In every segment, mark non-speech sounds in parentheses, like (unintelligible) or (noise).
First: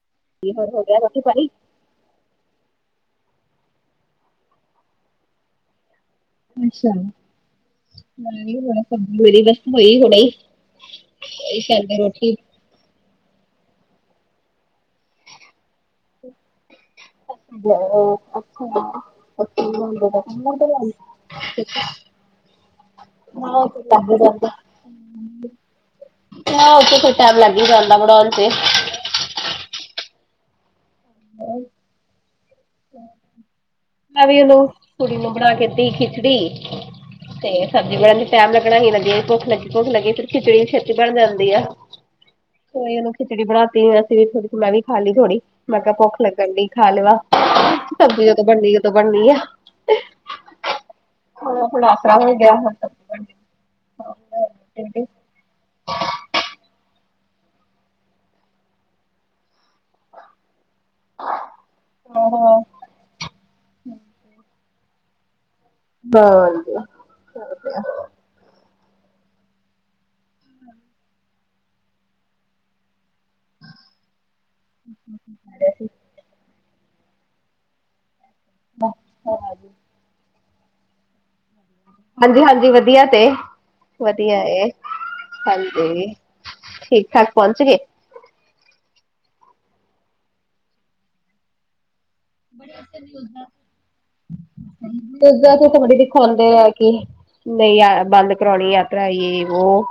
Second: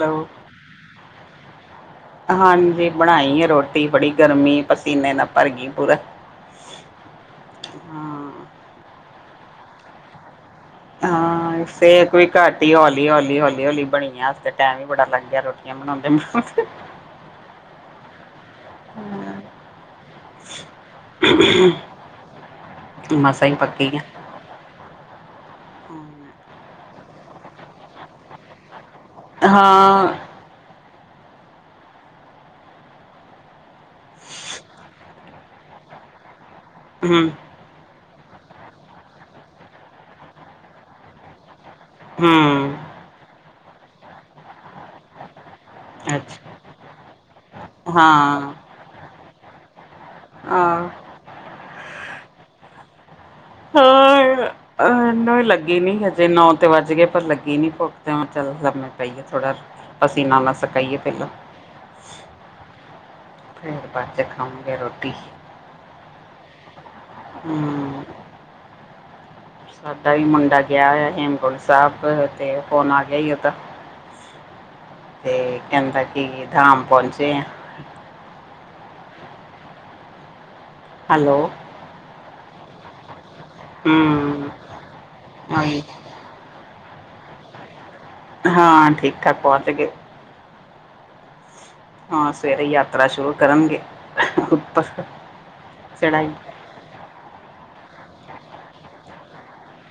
Hello, ਕੀ ਹੋਰ ਹੋ ਗਿਆ ਰੋਟੀ- ਪਾਣੀ। ਹਾਂਜੀ, ਬਣਾਈ ਹੈ ਰੋਟੀ ਬੜੀ ਗਰਮੀ ਪਸੀਨੇ ਨਾਲ ਭਰ ਗਈ ਪੂਰਾ। ਅੱਛਾ, ਹਾਂ (unintelligible) ਹਾਂ, ਈ ਇਸੇ ਸ਼ਾਮੀ ਇੱਕ ਵੀ ਘਟ ਰੋਟੀ ਹੌਲੀ-ਹੌਲੀ, ਹੌਲੀ-ਹੌਲੀ ਬਣੀ ਆ ਅੱਜ ਤੇ ਟੈਮ ਹੀ ਬੜਾ ਲੱਗ ਗਿਆ ਰੋਟੀਆਂ ਬਨਾਉਂਦੇ- ਬਨਾਉਂਦੇ। ਬਣਾਉਂਦੇ, (unintelligible) (unintelligible) ਮਸਾਂ ਹਾਂ। ਹੀ ਹੋ ਤਾਂ ਪੱਕੀ ਆ ਲਾਗੇ ਰਹਿੰਦਾ। ਹਾਂ, ਉਹ ਤੇ ਫੇਰ ਟਾਈਮ ਲੱਗ ਹੀ ਜਾਂਦਾ ਬਣਾਉਣ ਤੇ। ਹਾਂ। ਮੈਂ ਵੀ ਉਹਨੂੰ ਕੁੜੀ ਨੂੰ ਮੈ ਕੀਤੀ ਖਿੱਚੜੀ। ਹਮ। ਤੇ ਸਬਜ਼ੀ ਬਣਨ ਲਈ ਟਾਈਮ ਲੱਗਣਾ ਹੀ ਨ ਜੇ ਭੁੱਖ ਲੱਗੀ ਭੁੱਖ ਲੱਗੀ ਫਿਰ ਖਿਚੜੀ ਵੀ ਛੇਤੀ ਬਣ ਜਾਂਦੀ ਆ। ਹਮ ਫੇਰ ਉਹਨੂੰ ਖਿਚੜੀ ਬਣਾ ਤੀ, ਅਸੀਂ ਥੋੜੀ ਮੈਂ ਵੀ ਖਾ ਲਈ ਥੋੜੀ। ਮੈਂ ਕਿਹਾ ਭੁੱਖ ਅੱਛਾ ਲੱਗਣ ਡਈ ਖਾ ਲਵਾ, ਸਬਜ਼ੀ ਜਦੋਂ ਹਾਂ ਬਣਨੀ ਔਦੋਂ ਬਣਨੀ ਆ। ਹਾਂ। ਆਪ ਅਸਰਾਵੇ ਗਿਆ (unintelligible) ਹਾਂ। ਅਹਨ ਲੱ ਲੱਗੀ ਨੀ ਹਜੇ ਨੌ ਤੇ ਵੱਜ ਗਏ ਪਰ ਲੱਗੀ ਨੀ ਭੁੱਖ ਤਾਂ ਚੱਲ ਲੰਮੇ ਪਈਏ ਥੋੜਾ। ਪਸੀਨਾ ਨਾ ਸਕਾਈਏ। ਲੋ। ਫਿਰਦੇ ਬਾਅਦ ਚ' ਖਾਗੇ ਰੋਟੀ। ਬਾਲਦੋ। ਹੂ ਸਾਡਾ ਵੀ ਮੁੰਡਾ ਗਿਆ ਹੋਯਾ ਹੇਮਕੁੰਡ ਸਾਹਿਬ ਤੇ ਫੋਨ ਆ ਗਿਆ ਹੀ ਓਦਾ। ਤੇ ਕਹਿੰਦਾ ਕੀ ਧਾਮ ਮ ਪਹੁੰਚੇ ਆ। (inaudible) ਹੈਲੋ। ਹਾਂਜੀ-ਹਾਂਜੀ ਵਧੀਆ ਤੇ, ਵਧੀਆ ਹੂੰ ਏ, ਹਾਂਜੀ। ਠੀਕ ਠਾਕ ਪੌਂਚ ਗਏ? ਹਾਂ, ਠੀਕ ਠਾਕ ਪੋਚਗੇ। ਹਾਂ, ਸਵੇਰੇ ਯਾਤਰਾ ਸ਼ੁਰੂ ਕਰਨਗੇ। ਉੱਪਰ ਚੀਜਾਂ ਤੇ ਉੱਥੇ ਬੜੀ ਚੜਾਈ ਦਿਖਾਉਂਦੇ ਐ ਕਿ ਨਈ ਯਾ ਬੰਦ ਕਰਵਾਉਣੀ ਯਾਤਰਾ ਯੇ, ਵੋ।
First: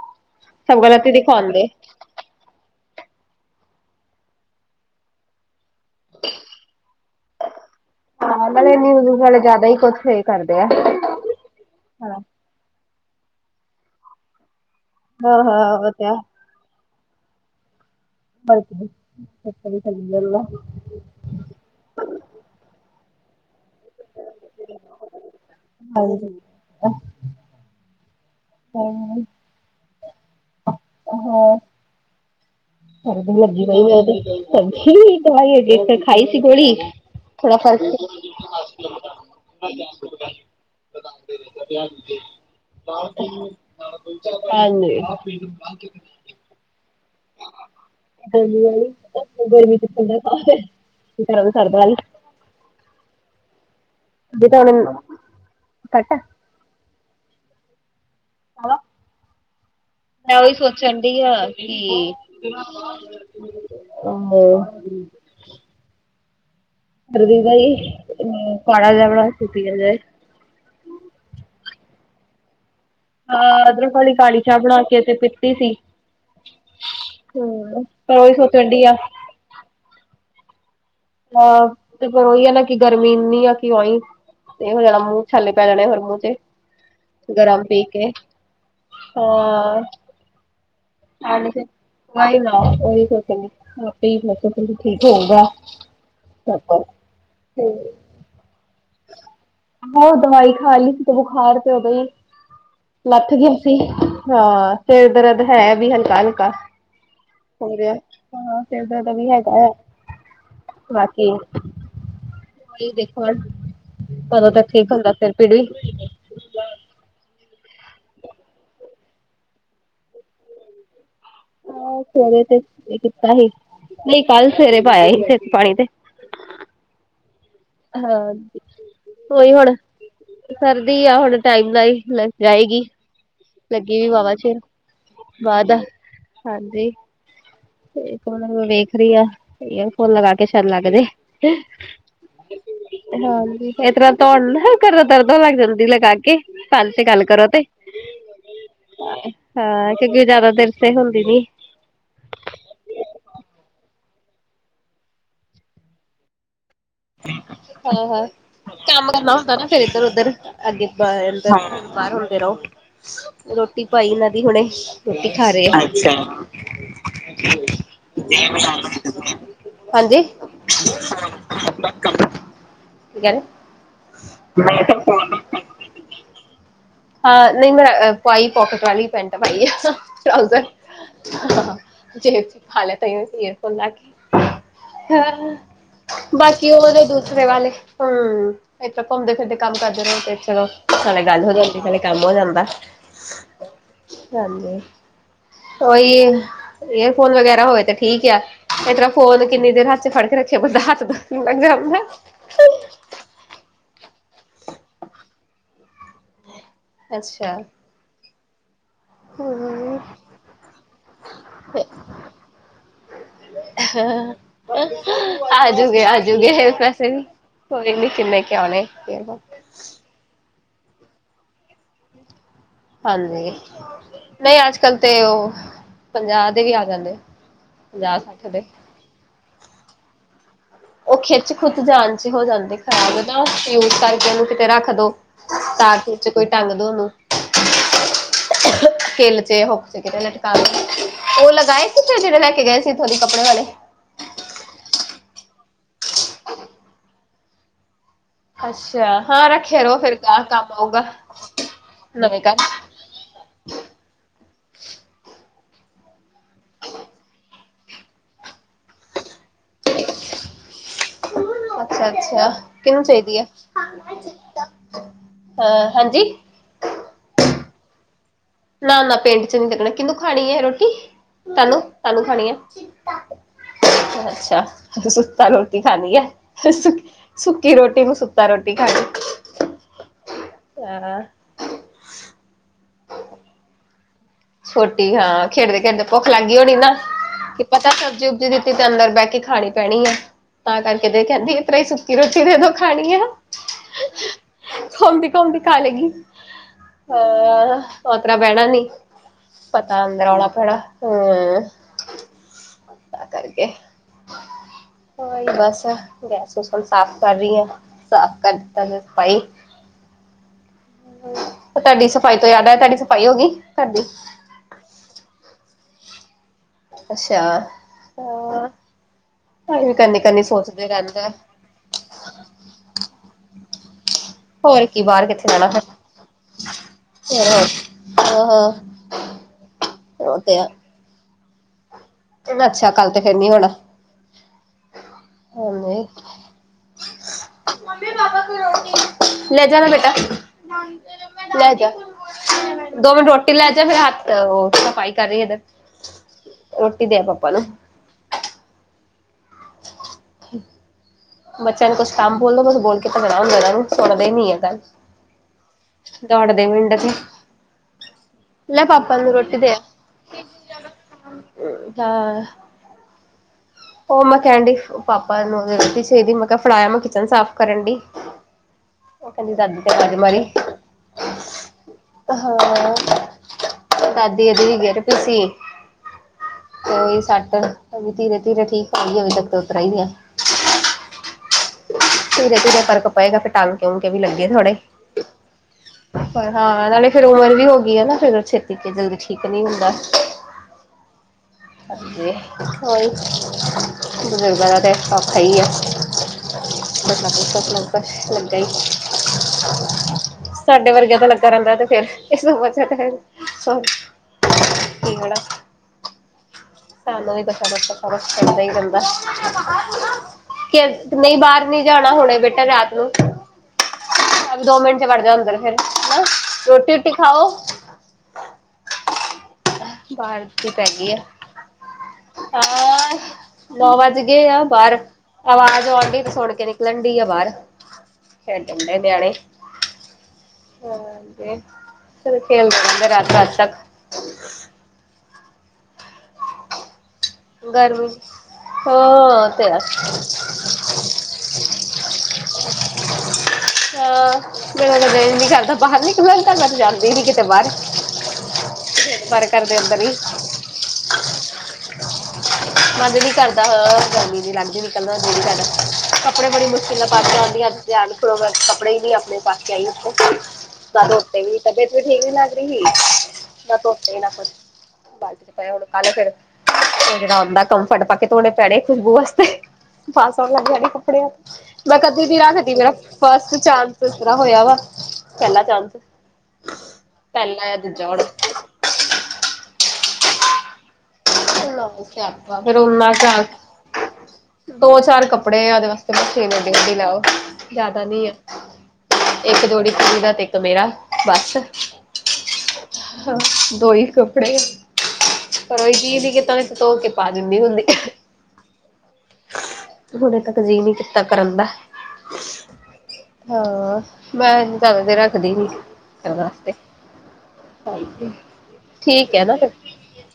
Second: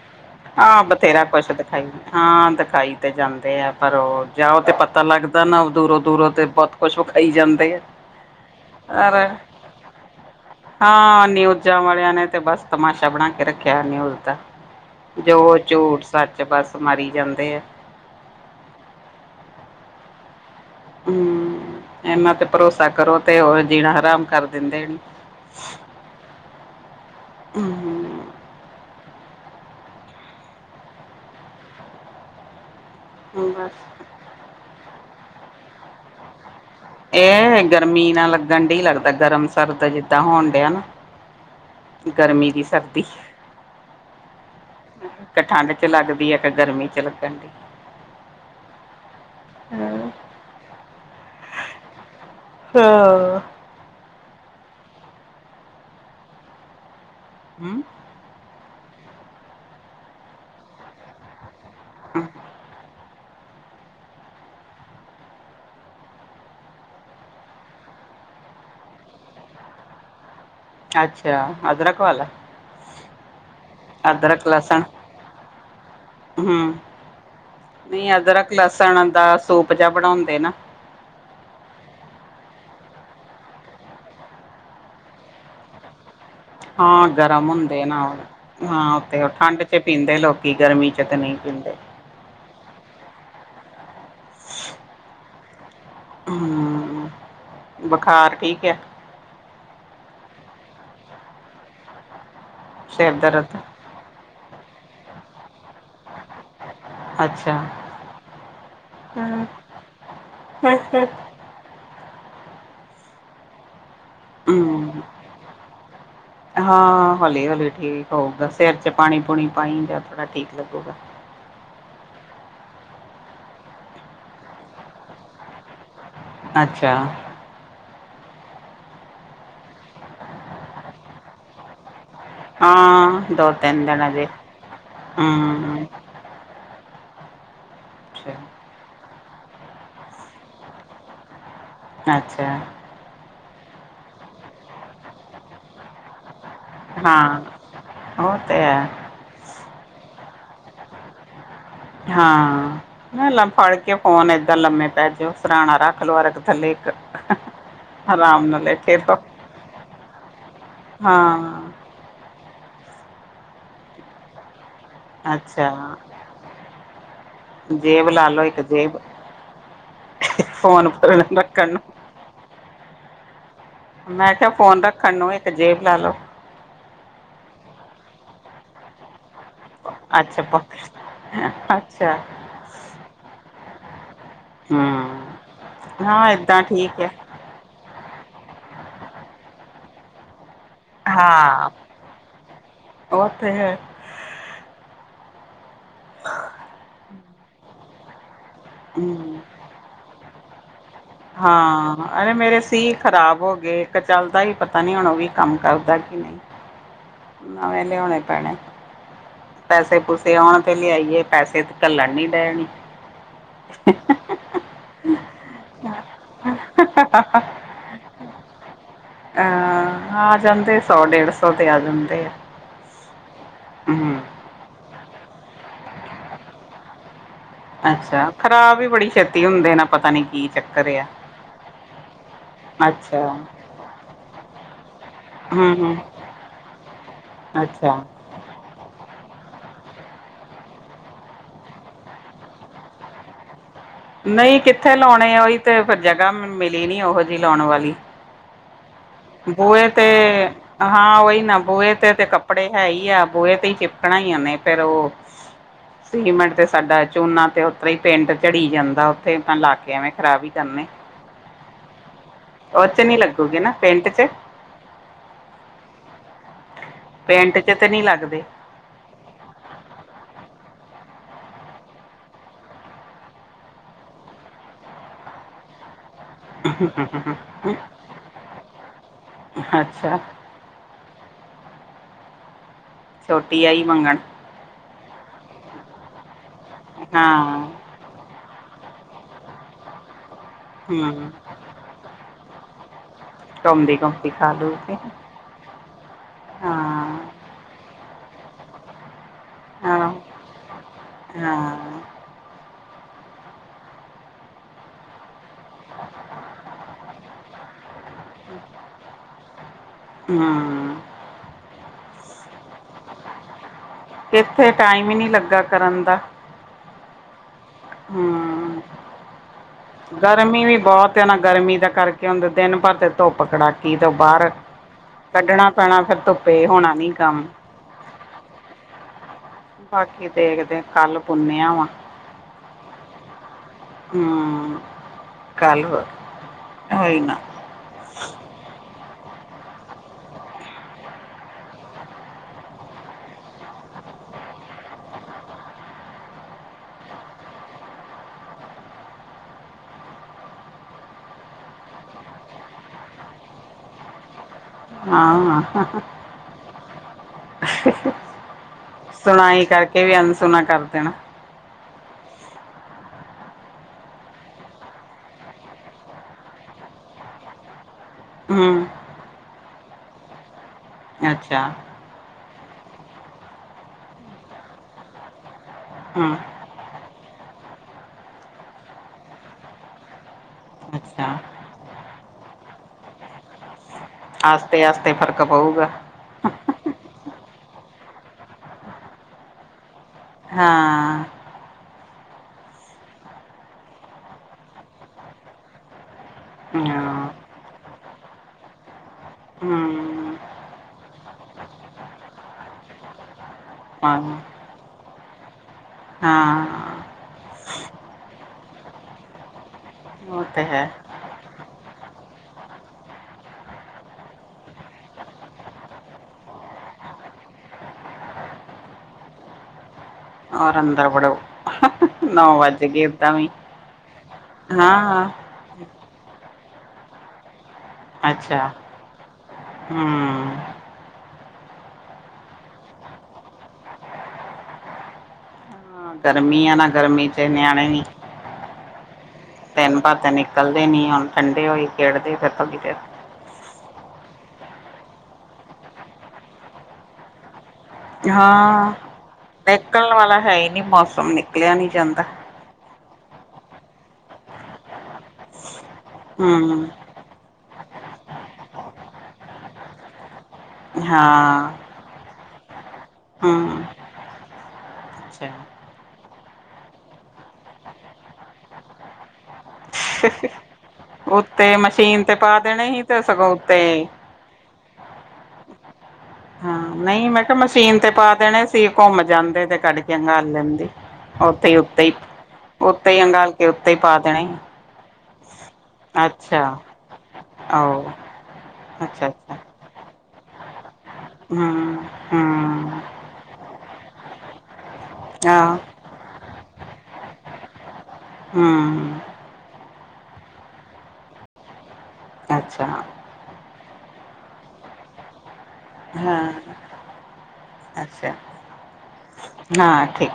ਸਭ ਹਾਂ, ਗਲਤ ਹੀ ਬਥੇਰਾ ਕੋਛ ਦਿਖਾਉਂਦੇ ਦਖਾਏ ਹਾਂ ਦਿਖਾਈ ਤੇ ਜਾਂਦੇ ਆ ਪਰ ਉਹ, ਜਾਓ ਤੇ ਪਤਾ ਲੱਗਦਾ ਨਾ, ਉਹ ਦੂਰੋਂ-ਦੂਰੋਂ ਤੇ ਬੌਤ ਕੁਛ ਵਿਖਾਈ ਜਾਂਦੇ ਐ। ਹਾਂ ਨਾਲੇ ਨੀਓਜ਼ (unintelligible) ਵਾਲੇ ਜ਼ਿਆਦਾ ਈ ਕੁੱਛ (unintelligible) ਕਰਦੇ ਐ। ਹਾਂ ਨੇ ਉਹ ਜਾ ਵਾਲੇਆਂ ਨੇ ਤੇ ਬਸ, ਤਮਾਸ਼ਾ ਬਣਾ ਕੇ ਰੱਖਿਆ ਨਿਊਜ਼ ਦਾ। ਹਾਂ ਜੋ ਉਹ ਝੂਠ ਤੇ ਹੈ ਸੱਚ ਬਸ ਮਾਰੀ ਜਾਂਦੇ ਐ। (inaudible) ਹੂੰ, ਏਹਨਾਂ ਤੇ ਭਰੋਸਾ ਕਰੋ ਤੇ ਉਹ ਜੀਣਾ ਹਰਾਮ ਕਰ ਦਿੰਦੇ ਨੇ। ਹਾਂਜੀ। ਹੂੰ, ਤਾ ਈ ਉ ਹੀ। ਹਾਂ। (unintelligible) ਲੱਗੀ ਬਸ ਰਈ ਏਦੀ, ਫੈਂਸ਼ਲੀ ਤਾ ਈ ਅਗੇ ਕੇ ਖਾਈ ਸੀ ਗੋਲੀ। ਥੋੜਾ ਏਹ ਫਰਕ ਸੀ ਗਰਮੀ ਨਾਲ ਲੱਗਣ ਡ ਲੱਗਦਾ, ਗਰਮ ਸਰਦ ਜਿੱਦਾਂ ਹੋਣ ਡਿਆ ਨਾ। (inaudible) ਹਾਂਜੀ। ਗਰਮੀ ਦੀ ਸਰਦੀ ਇੱਕ ਠੰਡ ਚ ਲੱਗਦੀ ਹੈ ਇੱਕ ਗਰਮੀ ਚ ਲੱਗਣ ਡੀ। ਗਰਮੀ ਆਈ, ਗਰਮੀ ਚ ਹਾਂ, (unintelligible) ਗ਼ਰਮ ਸਰਦ ਵਾਲੀ। ਹਾਂ। ਗੀਤਾ ਉਹਨੇ ਮ, ਕਟ ਏ? ਹੂੰ। ਮੈਂ ਉਹੀ ਸੋਚਣ ਡਈ ਆ ਕਿ ਅ ਹ। ਰੱਖ ਦੁਗਾਂ ਈ, ਹੂੰ, ਪਾੜਾ ਜਾਂ ਬੜਾ (unintelligible) ਅੱਛਾ, ਅਦਰਕ ਵਾਲਾ? ਹਾਂ, ਅਦਰਕ ਵਾਲੀ ਕਾਲੀ ਚਾਹ ਬਣਾ ਕੇ ਤੇ ਪੀਤੀ ਸੀ। ਹੂੰ, ਹੂੰ ਨੀ ਪਰ ਉਹੀ ਅਦਰਕ, ਸੋਚਣ ਡੀ ਆ ਲਸਣ ਦਾ ਸੂਪ ਜੇਆ ਬਣਾਉਂਦੇ ਨਾ। ਅ ਤੇ ਫੇਰ ਉਈ ਏ ਨਾ ਕਿ ਗਰਮੀ ਇੰਨੀ ਆ, ਕਿ ਉਹੀ ਏਹੋ ਜੇੜਾ ਮੂੰਹ ਛਾਲੇ ਪੈ ਜਾਣੇ ਫੇਰ ਮੂੰਹ ਤੇ। ਹਾਂ ਗਰਮ ਪੀ ਹੁੰਦੇ ਨਾ, ਕੇ ਹਾਂ ਉਥੇ ਉਹ ਠੰਡ ਚ ਪੀਂਦੇ, ਲੋਕੀ ਗਰਮੀ ਚ। ਤੇ ਨਹੀਂ ਠੰਡ ਚ, ਪੀਂਦੇ ਉਈ ਨਾ, ਉਹੀ ਸੋਚਣ ਡੀ। (inaudible) ਠੀਕ ਹੋਊਗਾ, ਪੋਪਰ। ਹੂੰ। ਬੁਖਾਰ ਠੀਕ ਹੈ? ਹੋਰ ਦਵਾਈ ਖਾ ਲਈ ਸੀ, ਤੇ ਬੁਖਾਰ ਤੇ ਉਦੋਂ ਈ ਸਿਰ ਲੱਥ ਗਿਆ ਦਰਦ ਸੀ, ਹਾਂ ਸਿਰ ਦਰਦ ਹੈ ਵੀ ਹਲਕਾ-ਹਲਕਾ। ਅੱਛਾ ਹੋ ਰੇਆ ਏ, ਹਾਂ ਸਿਰ ਦਰਦ ਦਾ ਵੀ ਹੈਗਾ ਆ। ਵਾਕੇ ਈ। ਓਹੀ ਦੇਖੋ ਹੁਣ, ਕਦੋਂ ਤਕ ਠੀਕ ਹਮ ਹੁੰਦਾ, ਸਿਰ ਪੀੜ ਵੀ? ਹਾਂ ਹੌਲੀ-ਹੌਲੀ ਠੀਕ ਹੋਊਗਾ, ਸਿਰ ਚ ਪਾਣੀ ਪੂਣੀ ਪਾਈ ਜਾ, ਥੋੜਾ ਠੀਕ ਲੱਗੂਗਾ। ਆਹ ਸਵੇਰੇ ਤੇ ਇਹ ਕੀਤਾ ਸੀ, ਨਹੀਂ ਕੱਲ ਸਵੇਰੇ ਪਾਇਆ ਸੀ ਸਿਰ ਚ ਪਾਣੀ ਤੇ। ਅੱਛਾ। ਹਾਂਜੀ, ਉਈ ਹੁਣ, ਸਰਦੀ ਆ ਹੁਣ ਟਾਈਮ ਨਾਈ ਲ ਹਾਂ, ਦਰ ਲੱਗੀ ਵੀ ਵਾਹਵਾ ਚਿਰ ਯਾਦ ਆ ਹਾਂਜੀ ਤੇ ਅੱਛਾ ਕੋਣ ਮੈਂ ਵੇਖ ਰਹੀ ਹਾਂ ਈਅਰਫੋਨ ਲਗਾ ਕੇ ਸ਼ੈੱਦ ਲੱਗਦੇ ਅੱਛਾ ਹਾਂਜੀ ਇਸ ਤਰ੍ਹਾਂ ਧੋਣ ਦਾ ਦਰਦ ਲੱਗ ਜਾਂਦੀ ਲਗਾ ਕੇ ਫੋਨ ਚ ਗੱਲ ਹਾਂ ਕਰੋ ਤੇ ਉਹ ਤੇ ਹੈ ਹਾਂ ਕਿਉਂਕਿ ਜਿਆਦਾ ਦੇਰ ਸ ਹੁੰਦੀ ਨੀ ਹਾਂ ਫੜ ਕੇ ਫੋਨ ਏਦਾਂ ਲੰਮੇ ਪੈ ਜਾਓ ਸਰਾਣਾ ਰੱਖ ਅਰਕ ਥੱਲੇ ਹਾਂ ਹਾਂ ਆਰਾਮ ਨਾਲ ਲੇਟੇ ਕੰਮ ਰਹੋ ਕਰਨਾ ਹੁੰਦਾ ਨਾ ਫੇਰ ਇੱਧਰ ਉਧਰ ਅੱਗੇ ਹਾਂ ਬਾਹਰ ਫਿਰ ਉਹ ਰੋਟੀ ਪਾਈ ਇਹਨਾਂ ਦੀ ਹੁਣੇ ਰੋਟੀ ਖਾ ਰਹੇ ਅੱਛਾ ਆ ਜੇਬ ਲਾ ਲੋ ਇੱਕ ਜੇਬ ਹਾਂਜੀ ਕੀ ਫੋਨ ਪਰ (inaudible) ਮੈਂ ਕਿਹਾ ਫੋਨ ਰੱਖਣ ਨੂੰ ਇੱਕ ਜੇਬ ਲਾ ਲੋ ਹਾਂ ਨਈ ਓ ਪਾਈ ਮੈਂ ਪੋਕੇਟ ਵਾਲੀ ਪੈਂਟ ਪਾਈ ਆ ਅੱਛਾ ਪ ਚੱਲਦਾ ਚੱਲਦਾ ਅੱਛਾ ਜੇਬ ਹਾਲੇ ਤ ਅਸੀਂ ਏਅਰਫੋਨ ਲਾ ਕੇ ਹਮ ਹ ਹਾਂ ਏਦਾਂ ਬਾਕੀ ਉਹ ਠੀਕ ਤੇ ਹੈ ਦੂ ਵਾਲੇ ਹੂੰ ਇਥਰ ਘੁੰਮਦੇ ਫਿਰਦੇ ਕੰਮ ਕਰਦੇ ਰਹੇੋ ਤੇ ਇਥੋਂ ਹਾਂ ਕੰਮ ਹੋ ਜਾਂਦਾ ਉਹ ਤੇ ਹੈ ਹਾਂਜੀ ਉਹੀ ਏਅਰਫੋਨ ਵਗੈਰਾ ਹੋਵੇ ਤਾਂ ਠੀਕ ਆ ਇਹ ਤਰਾਂ ਹਮ ਫੋਨ ਕਿੰਨੀ ਦੇਰ ਹੱਥ ਚ ਫੜ ਕੇ ਰੱਖਿਆ ਬੰਦਾ ਹੱਥ ਦਾ ਹਾਂ ਅ ਮੇਰੇ ਸੀ ਖ਼ਰਾਬ ਹੋ ਗਏ ਇੱਕ ਚੱਲਦਾ ਹੀ ਪਤਾ ਨੀ ਹੁਣ ਉਹ ਵੀ ਕੰਮ ਕਰਦਾ ਕੀ ਨਹੀਂ ਅੱਛਾ ਨਵੇਂ ਲਿਆਣੇ ਪੈਣੇ ਪੈਸੇ ਹੂੰ ਪੂਸੇ ਆਉਣ ਤੇ ਲਿਆਈਏ ਪੈਸੇ ਘੱਲਣ ਨੀ ਡੇ ਹਾਂ ਆਜੂਗੇ ਆਜੂਗੇ ਪੈਸੇ ਵੀ ਕੋਈ ਨੀ ਕਿੰਨੇ ਕ ਆਉਣੇ ਅਹ ਆ ਜਾਂਦੇ ਸੌ ਡੇਢ ਸੌ ਤੇ ਆ ਜਾਂਦੇ ਆ ਹਾਂਜੀ ਹਮ ਨਹੀਂ ਅੱਜ ਕੱਲ ਤੇ ਉਹ ਪੰਜਾਹ ਦੇ ਵੀ ਆ ਜਾਂਦੇ ਪੰਜਾਹ ਅੱਛਾ ਸੱਠ ਦੇ ਖ਼ਰਾਬ ਵੀ ਬੜੀ ਛੇਤੀ ਹੁੰਦੇ ਨੇ ਪਤਾ ਨੀ ਕੀ ਚੱਕਰ ਆ ਉਹ ਖਿੱਚ ਖੁੱਚ ਜਾਣ ਚ ਹੋ ਜਾਂਦੇ ਖ਼ਰਾਬ ਅੱਛਾ ਨਾ ਯੂਜ ਕਰਕੇ ਉਹਨੂੰ ਕਿਤੇ ਰੱਖ ਦੋ ਹਮ ਹਮ ਤਾਰ ਤੂਰ ਚ ਕੋਈ ਟੰਗ ਦਿਓ ਓਨੂੰ ਅੱਛਾ ਕਿਲ ਚ ਹੋ ਕਿਤੇ ਲਟਕਾ ਕੇ ਉਹ ਲਗਾਏ ਸੀ ਜਿਹੜੇ ਲੈ ਕੇ ਗਏ ਸੀ ਮਰੋੜੇ ਕੱਪੜੇ ਵਾਲੇ ਨਹੀਂ ਕਿੱਥੇ ਲਾਉਣੇ ਉਹੀ ਤੇ ਫਿਰ ਜਗ੍ਹਾ ਮਿਲੀ ਨੀ ਉਹ ਜਿਹੀ ਲਾਉਣ ਵਾਲੀ ਅੱਛਾ ਹਾਂ ਰੱਖੇ ਬੂਹੇ ਰਹੋ ਤੇ ਫਿਰ ਗਾਹ ਕੰਮ ਆਊਗਾ ਹਾਂ ਉਹੀ ਨਾ ਬੂਹੇ ਤੇ ਤੇ ਨਵੇਂ ਘਰ ਕੱਪੜੇ ਹੈ ਈ ਆ ਬੂਹੇ ਤੇ ਹੀ (unintelligible) ਫਿਰ ਉਹ ਸੀਮੈਂਟ ਤੇ ਸਾਡਾ ਝੋਨਾ ਤੇ ਉੱਤ ਹੀ ਪਿੰਡ ਚੜੀ ਜਾਂਦਾ ਉੱਥੇ ਆਪ ਲਾਕੇ ਐਵੇਂ ਖਰਾਬ ਹੀ ਕਰਨੇ (inaudible) ਅੱਛਾ ਅੱਛਾ ਉਹ ਚ ਕਿਹਨੂੰ ਨੀ ਚਾਹੀਦੀ ਏ ਲੱਗੂਗੇ ਨਾ ਪੇਂਟ ਚ ਅਹ ਹਾਂਜੀ ਪਿੰਡ ਚ ਤੇ ਨਹੀਂ ਲੱਗਦੇ ਨਾ ਨਾ ਪਿੰਡ ਚ ਨੀ ਲੱਗਣਾ ਕਿਹਨੂੰ ਖਾਣੀ ਹੈ ਰੋਟੀ ਹੈਲੋ ਹੈਲੋ ਹੈਲੋ ਅ ਅੱਛਾ ਸੁੱਤਾ ਰੋਟੀ ਖਾਲੀ ਐ ਸੁ ਸੁੱਕੀ ਰੋਟੀ ਮ ਸੁਤਾ ਰੋਟੀ ਖਾਣੀ ਅੱਛਾ ਹਾਂ ਰੋਟੀ ਆਈ ਮੰਗਣ ਛੋਟੀ ਹਾਂ ਖੇਡਦੇ ਖੇਡਦੇ ਭੁੱਖ ਲੱਗ ਗਈ ਹੋਣੀ ਨਾ ਕੀ ਹਾਂ ਪਤਾ ਸਜ ਜਿਦੇ ਤੇ ਤਾਨੂੰ ਲਗਦਾ ਕੇ ਖਾਣੀ ਪੈਣੀ ਆ ਤਾਂ ਕਰਕੇ ਦੇ ਹਮ ਕਹਿੰਦੀ ਆ ਤ੍ਹਾਂ ਹੀ ਸੁੱਕੀ ਰੋਟੀ ਦੇਦੋਂ ਖਾਣੀ ਆ ਕੰਮਦੀ ਕਮਦੀ ਖਾ ਲੂਗਏ ਮਦੀ ਖਾ ਲਗੀ ਅਹ ਓ ਤਰਾ ਬਹਿਣਾ ਨੀ। ਪਤਾ ਹਾਂ ਅੰਦਰ ਆਉਣਾ ਪੈਣਾ ਹਾਂ ਹਮ। ਤਾਂ ਕਰਕੇ ਹੋਹੀ ਬਸ ਗੈਸ ਗੂਸ ਹੁਣ ਸਾਫ਼ ਕਰ ਰਹੀ ਹੈ। ਸਾਫ਼ ਕਰ ਦਿੱਤਾ ਭਾਈ ਹਮ। ਤੁਹਾਡੀ ਸਫ਼ਾਈ ਤੋਂ ਯਾਦ ਹੈ ਤੁਹਾਡੀ ਸਫ਼ਾਈ ਹੋ ਗਈ ਤੁਹਾਡੀ ਕਿੱਥੇ ਟਾਈਮ ਹੀ ਨਹੀਂ ਲੱਗਾ ਕਰਨ ਦਾ। ਅੱਛਾ। ਹਮ। ਹਾਂ ਅਸੀਂ ਵੀ ਕਰਨੀ ਕਰਨੀ ਗਰਮੀ ਵੀ ਸੋਚਦੇ ਬਹੁਤ ਹੈ ਰਹਿੰਦੇ ਨਾ ਗਰਮੀ ਦਾ ਕਰਕੇ ਹੁੰਦੇ ਦਿਨ ਭਰ ਤੇ ਧੁੱਪ ਕੜਾਕੀ ਤੋਂ ਬਾਹਰ ਹੋਰ ਕੀ ਬਾਹਰ ਕਿੱਥੇ ਕੱਢਣਾ ਜਾਣਾ ਫਿਰ ਪੈਣਾ ਫੇਿਰ ਧੁੱਪੇ ਹੋਣਾ ਨੀ ਕੰਮ। ਹਾਂ (unintelligible) ਬਾਕੀ ਉਹ ਤੇ ਆ ਦੇਖਦੇ ਕੱਲ ਪੁੰਨਿਆ ਵਾਂ। ਅੱਛਾ। ਕੱਲ ਤੇ ਫੇਰ ਨੀ ਹੋਣਾ। ਹਮ ਹਾਂਜੀ ਕੱਲਵ ਹੋਈ ਨਾ। (inaudible) ਲੈ ਜਾ ਨਾ ਬੇਟਾ ਲੈ ਜਾ। ਦੋ ਮਿੰਟ ਰੋਟੀ ਲੈ ਜਾ ਫੇਰ ਹੱਥ ਉਹ ਸਫਾਈ ਕਰ ਰਹੀ ਇਧਰ। ਰੋਟੀ ਦੇ ਆ ਪਾਪਾ ਨੂੰ। ਠੀਕ। ਬੱਚਿਆਂ ਨੂੰ ਕੁਛ ਕੰੰਭ ਬੋਲੋ ਬ ਬੋਲ ਕੇ ਤਾਂ ਮੇ ਹੁੰਦਾ ਇਹ ਨੂੰ ਸੁਣਦਾ ਹੀ ਨੀ ਹੈ ਗੱਲ। ਹਾਂ। ਦੌੜਦੇ ਮਿੰਡ ਤੀ ਰੋਟੀ ਸੁਣਾਈ ਦੇ ਕਰਕੇ ਵੀ ਅਨਸੁਣਾ ਕਰ ਦੇਣਾ। ਹਾਂ। ਉਹ ਮੈਂ ਕਹਣ ਡ ਪਾਪਾ ਨੂੰ ਗਤੀ ਚਾਹੀਦੀ ਮੈਂ ਕਿਹਾ ਫੜਾਇਆ ਮੈਂ ਕਿਚਨ ਸਾਫ਼ ਕਰਨ ਡ ਹਮ ਉਹ ਕਹਿੰਦੀ ਦਾਦੀ ਤੇ ਤਜੇ ਮਾਰੀ ਅੱਛਾ। (unintelligible) ਹਮ। ਤੇ ਉਹੀ ਸੱਟ ਧੀਰੇ- ਧੀਰੇ ਠੀਕ ਹੋਈ ਅ ਤੱਕ ਉਰਾਈਦੀ ਆ। ਅੱਛਾ। ਧੀਰੇ- ਧੀਰੇ ਫ਼ਰਕ ਪਏਗਾ ਫਿਰ ਟੰਕੇ ਟੁਕੇ ਵੀ ਲੱਗੇ ਥੋੜੇ ਆਸਤੇ ਆਸਤੇ ਫ਼ਰਕ ਪਊਗਾ ਹਾਂ, ਨਾਲੇ ਫੇਰ ਉਮਰ ਵੀ ਹੋ ਗਈ ਆ ਨਾ ਫੇਰ ਛੇਤੀ ਜਲਦੀ ਠੀਕ ਨਹੀਂ ਹੁੰਦਾ। ਹਾ। ਹਾਂਜੀ ਉਹੀ ਬਜ਼ੁਰਗਾਂ ਦਾ ਤੇ ਔਖਾ ਹੀ ਆ। ਹਾਂ ਬੜਾ ਕੁਛ (unintelligible) ਲੱਗਾ ਹੀ। ਹਮਮਮ। ਸਾਡੇ ਵਰਗਿਆਂ ਤੇ ਲੱਗਾ ਰਹਿੰਦਾ ਤੇ ਫੇਰ ਇਹ (unintelligible) ਹਾਂ। (unintelligible) ਹਾਂ। ਸਾਨੂੰ ਵੀ ਕੁਛ ਨਾ ਕੁਛ ਫਰਕ ਪੈਂਦਾ ਹੀ ਪੈਂਦਾ। ਉਹ ਤੇ ਹੈ। ਨਈ ਬਾਹਰ ਨੀ ਜਾਣਾ ਹੁਣੇ ਬੇਟਾ ਰਾਤ ਨੂੰ। ਦੋ ਮਿੰਟ ਚ ਵੜ ਜਾ ਅੁੰਦਰ ਫੇਰ, ਰੋਟੀ- ਰੁਟੀ ਖਾਓ। ਬਾਹਰ (unintelligible) ਔਰ ਪੈ ਅੰਦਰ ਗਈ ਆ ਵੜੋ ਨੌ ਵੱਜ ਗਏ ਹੋਰ ਓਦਾਂ ਵੀ ਨੌ ਵੱਜ ਗਏ ਆ ਬਾਹਰ ਹਾਂ ਆਵਾਜ਼ ਆਉਣ ਡ ਦੀ ਤੇ ਸੁਣ ਕੇ ਨਿਕਲਣ ਡਈ ਆ ਬਾਹਰ। ਅੱਛਾ ਖੇਡਣ ਡਏ ਨਿਆਣੇ ਹਮ ਹਾਂ (unintelligible) ਹਾਂ ਗਰਮੀ ਆ ਨਾ, ਗਰਮੀ ਚ ਗਰਮੀ ਹੋਰ ਦਿੰਨ ਭਰ ਤੇ ਨਿਕਲਦੇ ਨੀ ਹੁਣ ਠੰਡੇ ਹੋਏ ਖੇਡਦੇ ਫੇਰ ਥੋੜੀ ਦੇਰ। ਹਾਂ ਜਦੋਂ ਦਿਲ ਨੀ ਕਰਦਾ ਬਾਹਰ ਨਿਕਲਣ ਤਾਂ ਮੈ ਜਾਂਦੀ ਨੀ ਕਿਤੇ ਬਾਹਰ। ਹਾਂ, ਪਰ ਕਰਦੇ ਅੰਦਰ ਹੀ ਨਿਕਲਣ ਵਾਲਾ ਹੈ ਹੀ ਨੀ ਮੌਸਮ ਨਿਕਲਿਆ ਨੀ ਜਾਂਦਾ। ਮਣ ਨੀ ਕਰਦਾ ਗਰਮੀ ਦੀ ਲੱਗ ਹੀ ਨਿਕਲਣਾ ਜਿਹੜੀ ਕਪੜੇ ਬੜੀ ਹਮ ਮੁਸ਼ਕਿਲ ਪਾਸ ਆਉਂਦੀਆਂ ਧਿਆਨ ਖੋ ਕੱਪੜੇ ਨੀ ਆਪਣੇ ਪਾ ਕੇ ਆਈ ਧੋਤੇ ਵੀ ਨੀ ਹਾਂ ਮਸ਼ੀਨ ਵੀ ਲਾਗ ਰਹੀ ਸੀ, ਨਾ ਹਮ ਧੋਤੇ ਨਾ ਕੁੱਛ ਬਾਲਟੀ ਚ ਅੱਛਾ ਪਏ ਹੁਣ ਕੱਲ ਫੇਰ ਉਹ ਜਿਹੜਾ ਆਉਂਦਾ ਕੰਫਰਟ ਪਾ ਕੇ ਧੋਣੇ ਪੈਣੇ ਖੁਸ਼ਬੂ ਵਾਸਤੇ। ਪਾਸਉਣ ਲੱਗ ਜਾਣੇ ਕੱਪੜਿਆਂ ਉੱਤੇ ਤੇ ਮੈਂ ਮਸ਼ੀਨ ਕਦੀ ਤੇ ਨੀ ਪਾ ਰੱਖਦੀ ਦੇਣੇ ਮੇਰਾ ਸੀ ਤੇ ਸਗੋਂ ਫਸਟ ਚਾਂਸ ਉੱਤੇ ਮੇਰਾ ਹੋਇਆ ਵਾ ਪਹਿਲਾ ਚਾਂਸ। ਹਾਂ ਨਹੀਂ ਮੈਂ ਕਿਹਾ ਪਹਿਲਾ ਜਾਂ ਮਸ਼ੀਨ ਦੂਜਾ ਤੇ ਹੁਣ ਪਾ ਦੇਣੇ ਸੀ, ਘੁੰਮ ਜਾਂਦੇ ਤੇ ਕੱਢ ਕੇ ਹਗਾਲ ਲੈਂਦੀ। ਉੱਥੇ ਹੀ ਉੱਤੇ ਹੀ ਸਿਆਪਾ ਫਿਰ ਉੱਤੇ ਹੀ ਅੰਗਾਲ ਕੇ ਉੱਤੇ ਹੀ ਪਾ ਦੇਣੇ। ਦੋ-ਚਾਰ ਕੱਪੜੇ ਆ ਉਹਦੇ ਵਾਸਤੇ ਮਸ਼ੀਨ ਅੱਛਾ ਐੱਡੀ ਵੱਡੀ ਲੈਓ ਜ਼ਿਆਦਾ ਆਹੋ ਨੀ ਆ। ਅੱਛਾ (unintelligible) ਹਾਂ- ਹਾਂ। ਹਾਂ, ਦੋ ਹੀ ਕੱਪੜੇ ਆਹ ਪਰ ਯਕੀਨ ਨੀ। ਕਿਦਾ ਦੇ ਧੋ ਕੇ ਪਾ ਦਿੰਦੀ ਹੁੰਦੀ। ਹਮ। ਹੁਣੇੇ ਤੱਕ ਜੀਅ ਨਹੀਂ ਕੀਤਾ ਕਰਨ ਦਾ ਅੱਛਾ। ਹੋਰ, ਮੈਂ ਏਨੀ ਜਾਂਦਾ ਦੇਰ ਰੱਖਦੀ ਨੀ। ਹਾਂ ਵਾਸਤੇ ਹਾਂਜੀ ਅੱਛਾ ਠੀਕ ਐ ਨਾ ਫੇਰ। ਹਾਂ ਠੀਕ